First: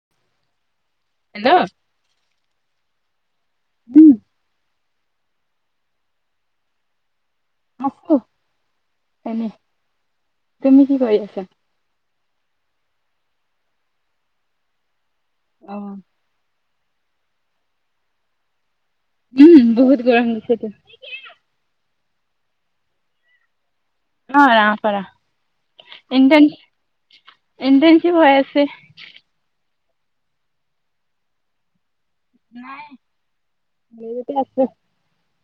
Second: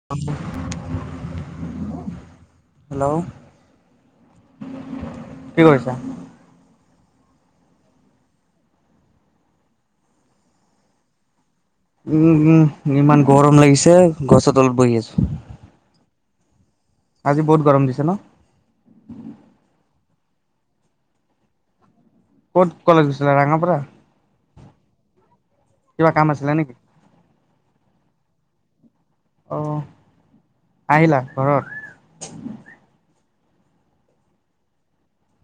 [inaudible] Hello hello উম, কি কৰিছা? আছো এনে তুমি কি কৰি আছা? উম, উম, ইমান গৰম লাগিছে গছৰ তলত বহি আছোঁ অ', আজি বহুত গৰম দিছে ন? উম, বহুত গৰম দিছেটো। ক'ত কলেজ গৈছিলে ৰাঙাপাৰা? অ', ৰাঙাপাৰা কিবা কাম ইণ্নটন আছিলে নেকি? ইণ্টনঞ্চিপ হৈ আছে। অ', আহিলা ঘৰত? নাই [unintelligible] আছে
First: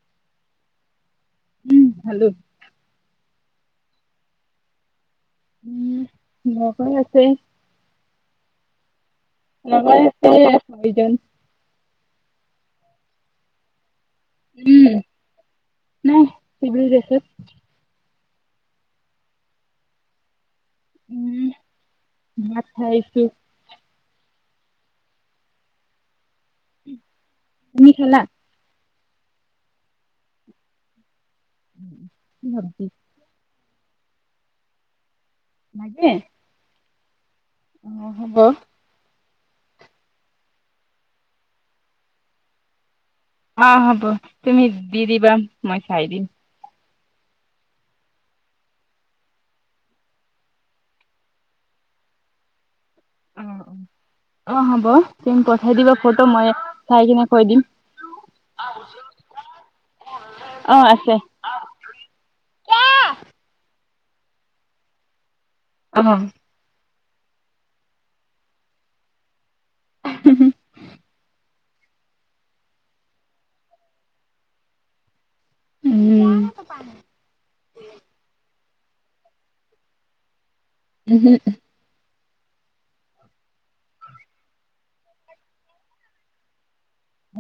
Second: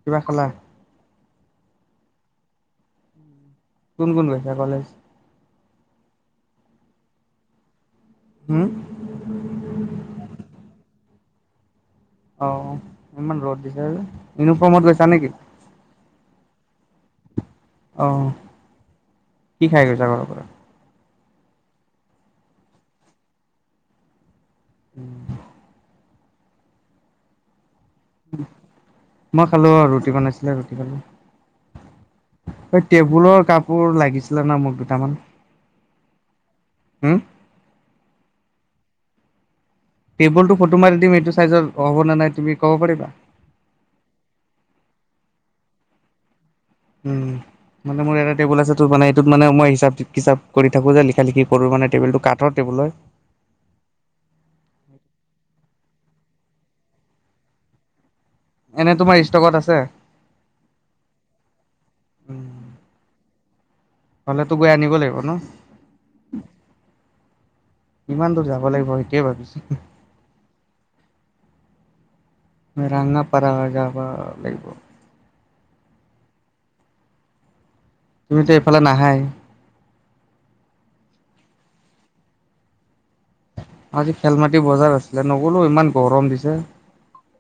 কিবা খালা? উম, খালো কোন কোন গৈছে কলেজ? উম, [unintelligible] আছে হুম, লগৰ আছে দুইজন অ', ইমান ৰদ দিছে আজি ইউনিফৰ্মত উম, গৈছা নেকি? নাই সিবিল ড্ৰেছট অ', কি খাই গৈছা ঘৰৰ পৰা? উম, ভাত খাই আহিছো। উম। তুমি খালা? মই খালো আৰু ৰুটি বনাইছিলে ৰুটি খালো। কি এই চব্জি? টেবুলৰ কাপোৰ লাগিছিলে না মোক দুটামান। লাগে? হম? অ হ'ব। টেবুলটো ফটো মাৰি দিম, এইটো চাইজৰ হ'ব নে নাই তুমি ক'ব পাৰিবা? অ হ'ব তুমি দি দিবা মই চাই দিম। উম। মানে মোৰ এটা টেবুল আছেটো, মানে এইটোত মানে মই হিচাপ কিচাপ কৰি থাকো যে লিখা লিখি কৰো মানে টেবুলটো কাঠৰ টেবুল হয়। অ। অ হ'ব, তুম পঠাই দিবা ফটো মই চাই কিনে কৈ দিম। এনে তোমাৰ ষ্টকত আছে? অ আছে। হলেতো গৈ আনিব লাগিব ন? অ। কিমান দূৰ যাব লাগিব সেইটোয়ে ভাবিছো? উ' [inaudible] ৰঙাপাৰা হৈ যাবা লাগিব। উম' [inaudible] তুমিতো এইফালে নাহায়। ওহুম। আজি খেলমাটি বজাৰ আছিলে, নগ'লো ইমান গৰম দিছে।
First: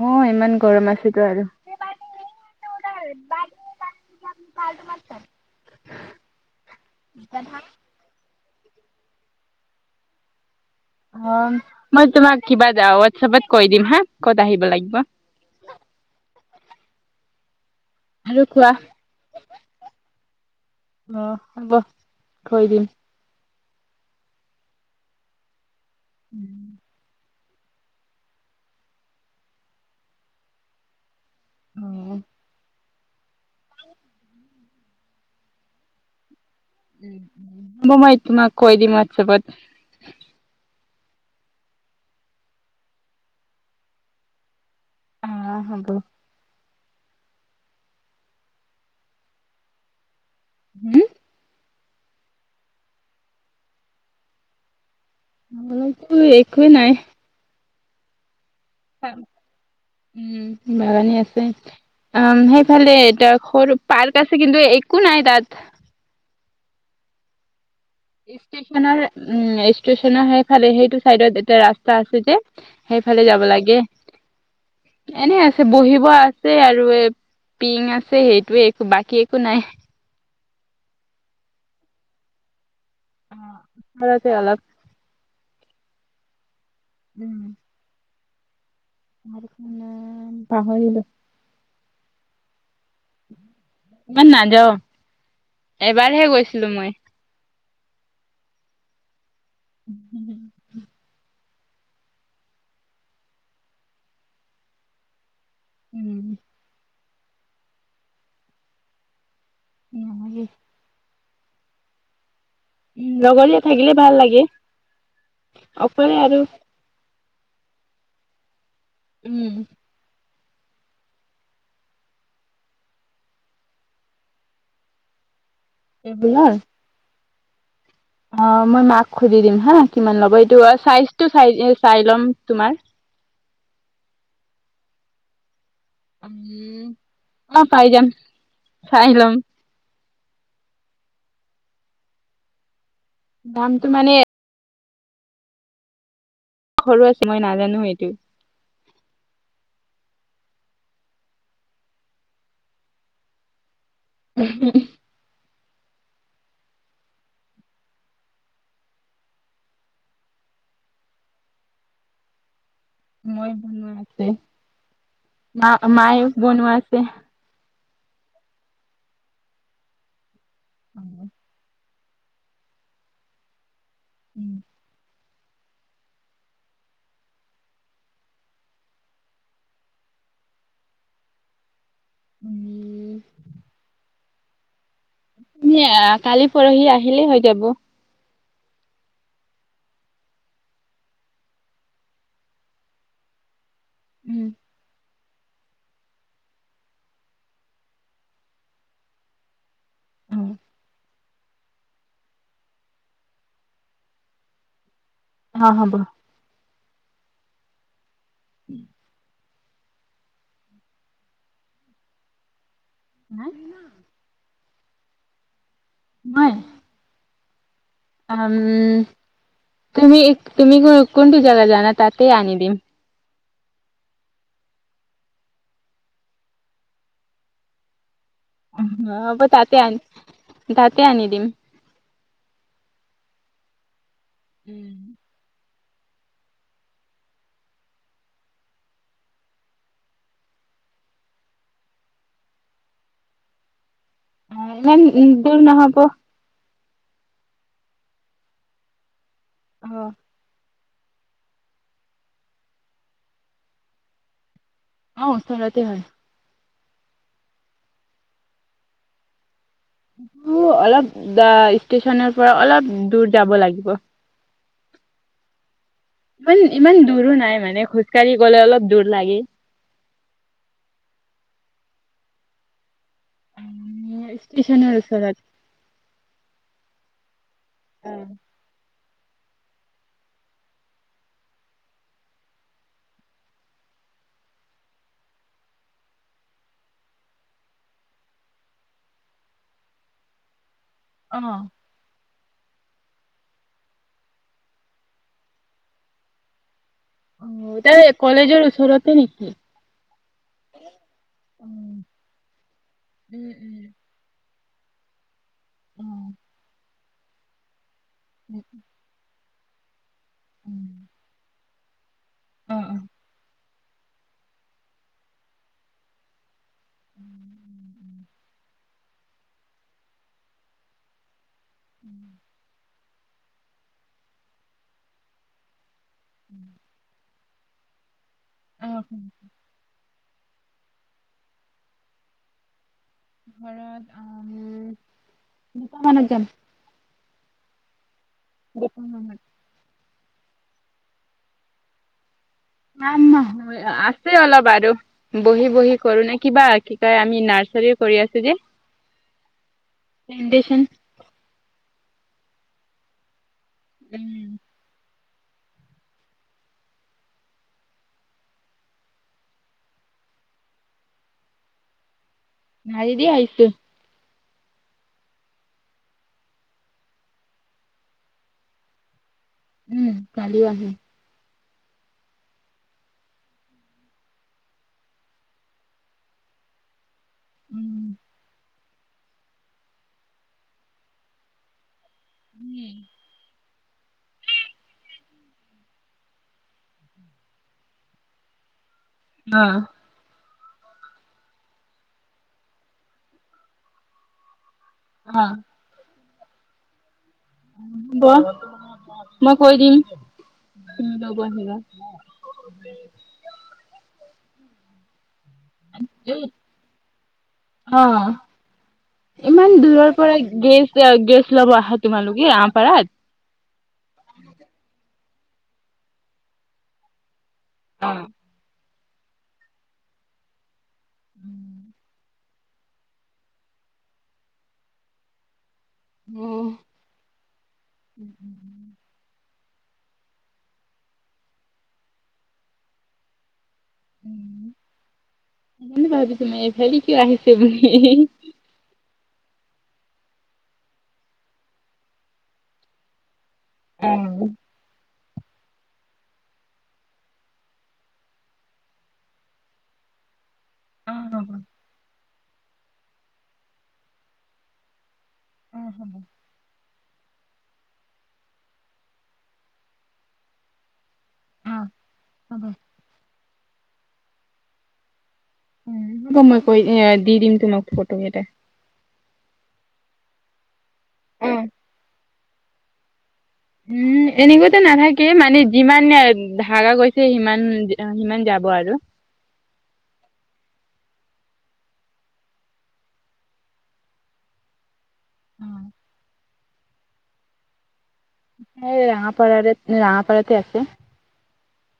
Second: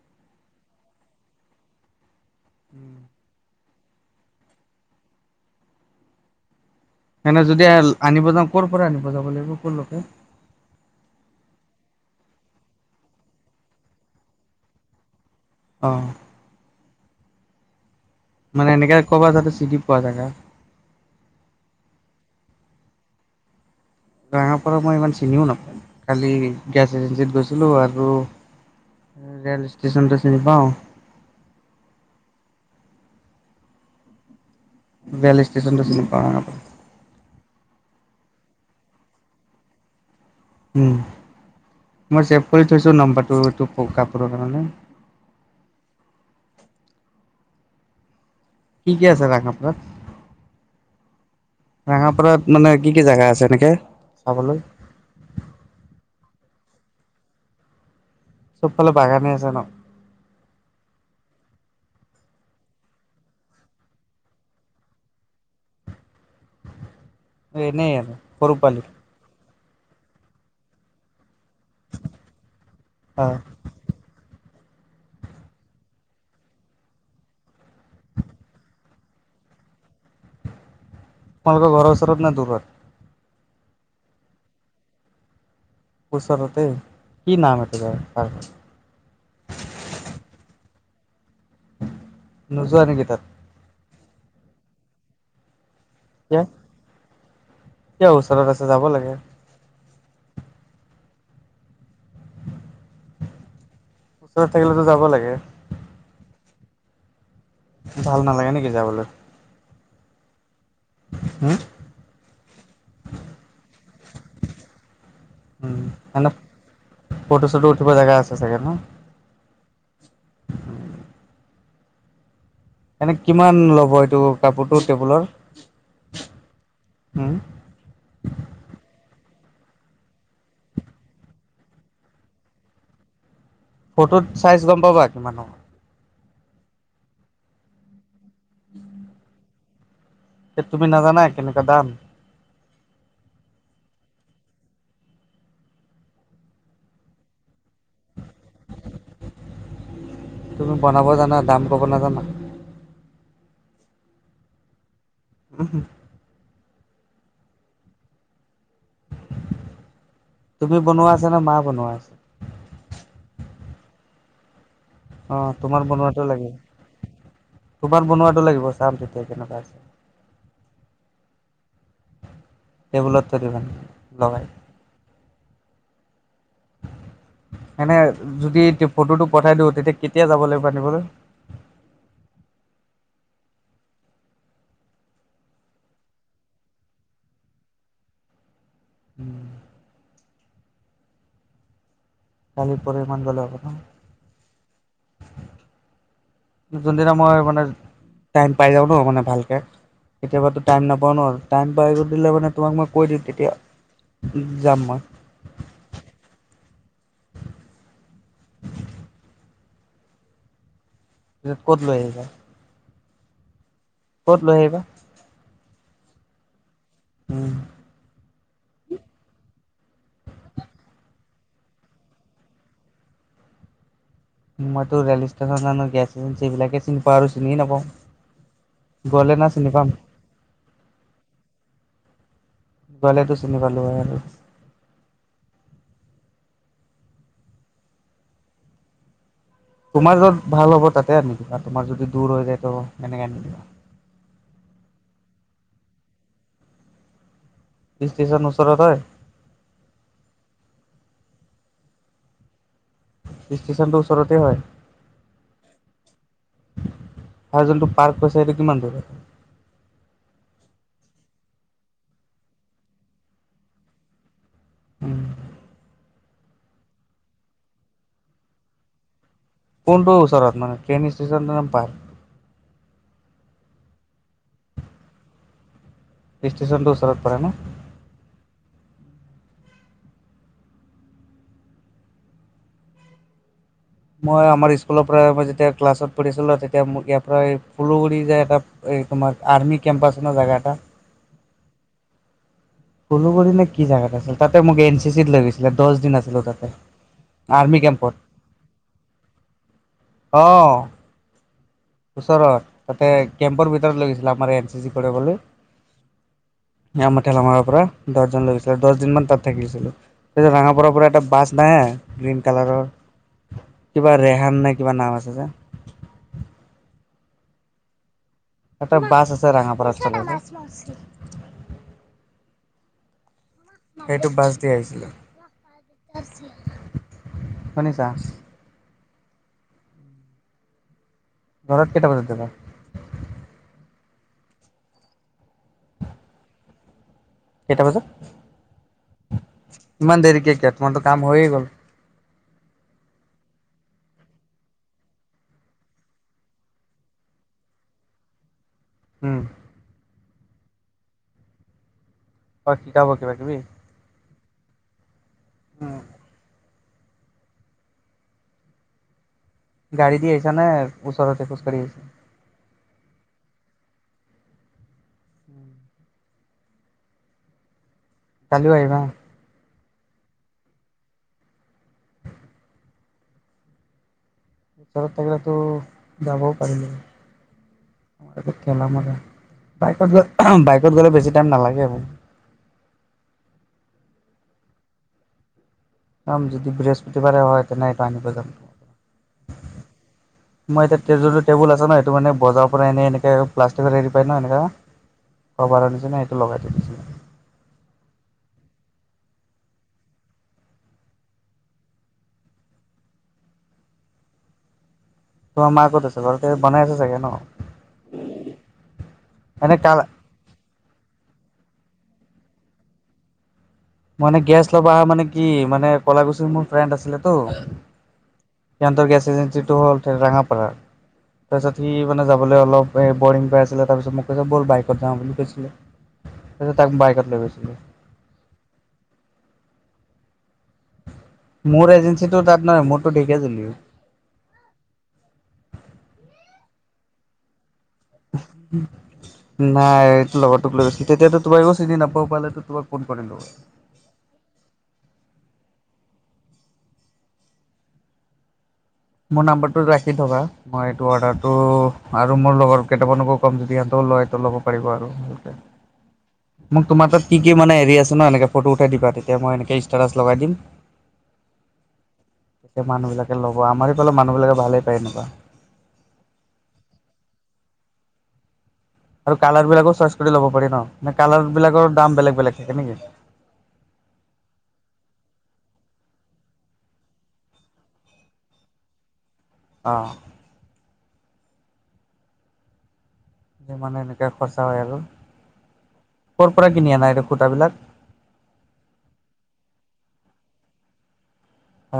অ' ইমান গৰম আছিলে আৰু। [inaudible] [inaudible] [unintelligible] যদি আনিব যাওঁ কৰ পৰা আনিব যাব লাগিব কৰ লৈকে? অ' মই তোমাক কিবা হোৱাটছপত কৈ দিম হা ক'ত আহিব লাগিব। অ'। আৰু মানে কোৱা এনেকে ক'ব যাতে চিটি পোৱা জেগা। অ হ'ব কৈ দিম। ৰঙাপাৰা মই ইমান চিনিও নাপাওঁ, কালি গেছ এজেঞ্চিত গৈছিলোঁ আৰু ৰে'ল ষ্টেশচনটো চিনি পাওঁ। অ। ৰেল ষ্টেশচনটো চিনি পাওঁ আৰু। উম' হব মই তোমাক কৈ দিম হোৱাটছএপত। উম মই চেভ কৰি থৈছোঁ নম্বৰটো, এইটো কাপোৰৰ কাৰণে। অ' হ'ব। কি কি আছে ৰঙাওপাৰাত? হম? ৰঙাপাৰাত মানে কি কি জেগা আছে এনেকে চাবলৈ? চাবলৈ টো একোৱেই নাই। সব ফালে বাগানেই আছে ন? উম' বাগানে আছে। আম' সেইফালে এটা সৰু পাৰ্ক আছে কিন্তু একো নাই তাত। এনেই আৰু! সৰু পোৱালি ষ্টেচনৰ উ ষ্টেচনৰ সেইফালে সেইটো চাইডত এটা ৰাস্তা ৰাস্তা আছে যে অ সেইফালে যাব লাগে। এনে আছে, বহিব আছে আৰু এ পিং আছে, সেইটোয়ে একো বাকী একো নাই। আপোনালোকৰ ঘৰৰ ওচৰত নে দূৰত? অঁ, ওচৰতে অলপ! ওচৰতে কি উম নাম সেইফালে পাৰ্ক? পাহৰিলো! নোযোৱা নিকি তাত? ইমান নাযাওঁ! এবাৰহে কিয় গৈছিলো মই। কিয়? ওচৰত আছে যাব লাগে। [unintelligible] ওচৰত, থাকিলেতো যাব লাগে! উম! ভাল নালাগে নেকি যাবলে? নহয় দেই! হুম লগৰীয়া থাকিলে ভাল লাগে। উম অকলে এনে আৰু ফটো, চটো উঠিব জেগা আছে চাগে ন! উম! এনে কিমান ল'ব এইটো কাপোৰটো টেবুলৰ? টেবুলৰ? হুম অ মই মাক সুধি দিম হা! কিমান ল'ব এইটো চাইজটো চাই, চাই ল'ম তোমাৰ। ফটোত চাইজ গম পাবা কিমান ডাঙৰ? উম! অ পাই যাম, চাই লম। এ, তুমি নাজানা কেনেকুৱা দাম? দামটো মানে সৰু আছে মই নাজানো এইটো। তুমি বনাব জানা! দাম ক'ব নাজানা? [unintelligible] উম হু! তুমি বনোৱা আছে নে! মা বনোৱা আছে? মই বনোৱা আছে, অ তোমাৰ মাই বনোৱাটো লাগিব বনোৱা আছে। তোমাৰ বনোৱাটো লাগিব! চাম তেতিয়া কেনেকুৱা আছে? টেবুলত থৈ দিবা লগাই। উম, এনে যদি ফটোটো পঠাই দিওঁ, তেতিয়া কেতিয়া যাব লাগিব আনিবলৈ? উম এ কালি, পৰহি আহিলেই হৈ যাব। উম! কালি, পৰহি মান গ'লে হব ন? উম! যোনদিনা মই মানে টাইম পাই যাওঁ ন মানে ভালকে কেতিয়াবাতো টাইম নাপাওঁ ন আৰু টাইমপাই দিলে মানে তোমাক মই কৈ দিম তেতিয়া যাম মই অঁ হ'ব। [inaudible] ক'ত লৈ আহিবা? হে ক'ত লৈ আহিবা? মই? উম। উম তুমি তুমি কোনটো জাগাত জানা তাতে আনি দিম মইতো ৰেল ষ্টেচন জানো গেছ এজেঞ্চি এইবিলাকে চিনি পাওঁ আৰু চিনিয়ে নাপাওঁ অ গ'লে হ'ব না চিনি তাতে পাম আনি তাতে আনি দিম। গলেটো চিনি পালো হয় আৰু। উম। তোমাৰ যত ভাল হ'ব তাতে আনি দিবা তোমাৰ যদি দূৰ হৈ যায় ত' কেনেকে আনি দিবা অ ইমান দূৰ নহ'ব। ষ্টেচন ওচৰত হয়? অঁ। ষ্টেচনটো ওচৰতে হয়? অঁ ওচৰতে হয়। আৰু যোনটো পাৰ্ক কৈছা সেইটো কিমান দূৰ হয়? সেইটো অলপ ষ্টেচনৰ পৰা অলপ দূৰ যাব লাগিব। উম। ইমান ইমান দূৰো নাই মানে খোজ কাঢ়ি গ'লে অলপ দূৰ লাগে। কোনটো ওচৰত মানে ট্ৰেইন ষ্টেচন নে পাৰ্ক? এ ষ্টেচনৰ ওচৰত। ষ্টেচনটো ওচৰত পৰে ন উম মই আমাৰ স্কুলৰ পৰাই মই যেতিয়া ক্লাছত পঢ়িছিলো তেতিয়া মোক ইয়াৰ পৰা হুলোগুৰি যায় তাত এই তোমাৰ আৰ্মি কেম্প আছে ন জেগা এটা অঁ। হুলোগুৰি নে কি জেগাত আছিল তাতে মোক এন চি চিত লৈ গৈছিলে দহ দিন আছিলো তাতে। অ আৰ্মি তাৰ কলেজৰ ওচৰতে নেকি? কেম্পত। অঁহ। উম ওচৰত তাতে কেম্পৰ উম ভিতৰত লৈ গৈছিলে আমাৰ এন চি চি কৰিবলৈ। অঁ। আমাৰ ঠেলামাৰ পৰা দহজন লৈ গৈছিল আৰু দহ দিন মান তাত থাকিছিলো তাৰপিছত উম, ৰঙাপাৰাৰ পৰা এটা বাছ না গ্ৰীণ অ কালাৰৰ কিবা ৰেহান নে কিবা নাম আছে যে [inaudible] এটা বাছ আছে ৰঙাপাৰা [unintelligible] [inaudible] সেইটো বাছ দি আহিছিলো। শুনিছা? অঁ। ঘৰত কেইটা বজাত যাবা? ঘৰত উম দুুটা মানত যাম। কেইটা বজাত? এতিয়া কোনো নাই ইমান দেৰিকে কিয় তোমাৰতো কাম হৈয়ে গ'ল নাই না আছে অলপ আৰু বহি বহি কৰো ন কিবা কি কয় আমি নাৰ্চাৰী কৰি আছো যে হুম ন্দেচন অ শিকাব কিবা কিবি উম অ গাড়ী দি আহিছা নে ওচৰতে খোজ কঢ়ি আহিছে গাড়ী দিয়ে আহিছো কালিও আহিবা উম কালিও আহিম ওচৰত থাকিলেতো যাবও পাৰিলো উম, হয় খেলা মতে বাইকত গ বাইকত গ'লে বেছি টাইম নালাগে আৰু উম যাম যদি বৃহস্পতিবাৰে হয় তেনেকা আনিব যাম অ [unintelligible] মই এতিয়া টেজু টবুল আছে ন সেইটো মানে বজাৰ পৰা এনে এনেকে প্লষ্টিকৰ হেৰি পাই ন এনেকা অ কভাৰৰ নিছিনা সেইটো লগাই থৈ দিছিলে হ ব মই কৈ দিম নব আহিলে [unintelligible] তোমাৰ মা কত আছে ঘৰতে বনাই আছে চাগে ন অ এনে কা পাৰা গেছ গেছ ল'ব আহা তোমালোকে আমপাৰাত মানে গেছ ল'ব আহা মানে কি মানে কলা গুছিৰ মোৰ ফ্ৰেণ্ড আছিলে ত' অ সিহঁতৰ গেছ এজেঞ্চিটো হল ৰাঙাপাৰাৰ তাৰপিছত সি মানে যাব কলে অলপ বৰিং পাই আছিলে তাৰপিছত মোক কৈছে ব'ল বাইকত যাওঁ বুলি কৈছিলে তাচত তাক বাইকত লৈ গৈছিলো উম উম মোৰ এজেঞ্চিটো তাত নহয় মোৰতো ঢেকীয়াজুলিৰ সেইকাৰে ভাবিছো মই এইফালে কিয় আহিছে বুলি উম নাই এইটো লগৰটোক লৈ গৈছি তেতিয়াত তোমাকো চিনি নাপাও পালেতো তোমাক ফোন কৰিলো হয় উম মোৰ নাম্বাৰটো ৰাখি থবা মই এইটো অৰ্ডাৰটো আৰু মোৰ লগৰ কেইটামানকো ক'ম যদি ইহঁতক লয়টো ল'ব পাৰিব আৰু ভালকে অ হব মোক তোমাৰ তাত কি মানে হেৰি আছে ন এনে ফটো উঠাই দিবা তেতিয়া মই এনেকে ষ্টেটাছ লগাই দিম তেতিয়া মানুহ বিলাকে ল'ব আমাৰ এইফালে মানুহ বিলাকে ভালেই পায় এনকা উ মই কৈ দি দিম তোমাক ফটো কেইটা আৰু কালাৰ বিলাকো চইচ কৰি লব পাৰি ন নে কালাৰ বিলাকৰ দাম বেলেগ বেলেগ থাকে নেকি উম এনেকাত নাথাকে মানে যিমান ধাকা গৈছে সিমান সিমান যাব আৰু অ'। মানে এনেকে খৰচা হয় আৰু। অম। ক'ৰ পৰা কিনি আনাএই খূতা বিলাক? এই ৰাঙাপাৰাৰে ৰাঙাপাৰাতে আছে।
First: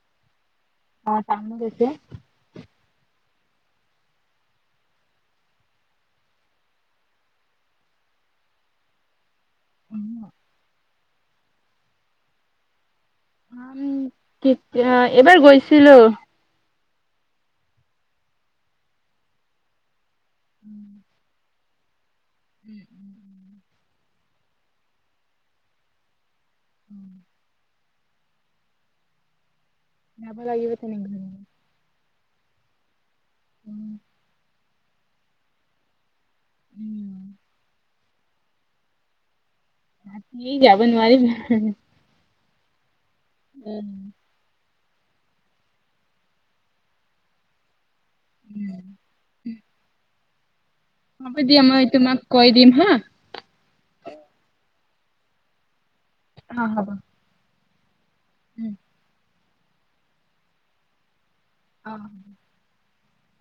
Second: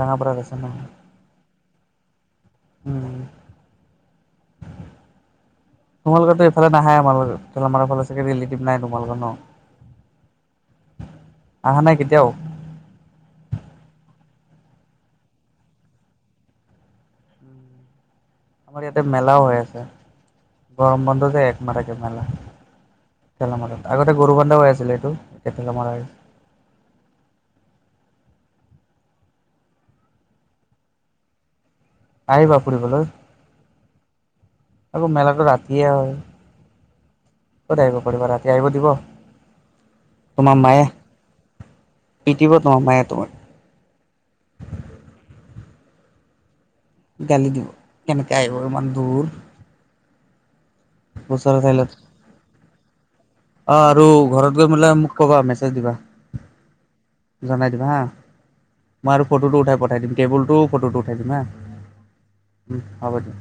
ৰঙা পাৰাত আছে নহ। অ', [unintelligible] উম। তোমালোকৰোতো এইফালে নাহে আমাৰ আমাৰ ফালে চাগে ৰিলেটিভ নাই তোমালোকৰ ন। উম। অহা নাই কেতিয়াও। উম, কেতিয়া এবাৰ গৈছিলোঁ। আমাৰ ইয়াতে মেলাও হৈ আছে গৰম বন্ধু যে একমাহ থাকে মেলা। উম, উম, উম। কেলামাৰত আগতে গৰু বান্ধাও হৈ আছিলে এইটো কেলামাৰত হম। যাবা লাগিব তেনেহ'লে আহিবা ফুৰিবলৈ। উম। আকৌ মেলাটো ৰাতিয়ে হয়। উম। কৰিব পাৰিবা ৰাতি আহিব দিব। ই যাব নোৱাৰিম। পিতিব তোমাৰ মায়ে তোমাৰ। উম। গালি দিব কেনেকে আহিব ইমান দূৰ। হ'ব দিয়া ওচৰত মই আহিলে তোমাক কৈ দিম হা। অ', আৰু ঘৰত গৈ মোলে মোক ক'বা মেছেজ দিবা। অ', হ'ব। জনাই দিবা হা। উম। মই আৰু ফটো উঠাই পঠাই দিম কেবুল টোও ফটো উঠাই দিম হা। অ'। উম হ'ব দিয়া।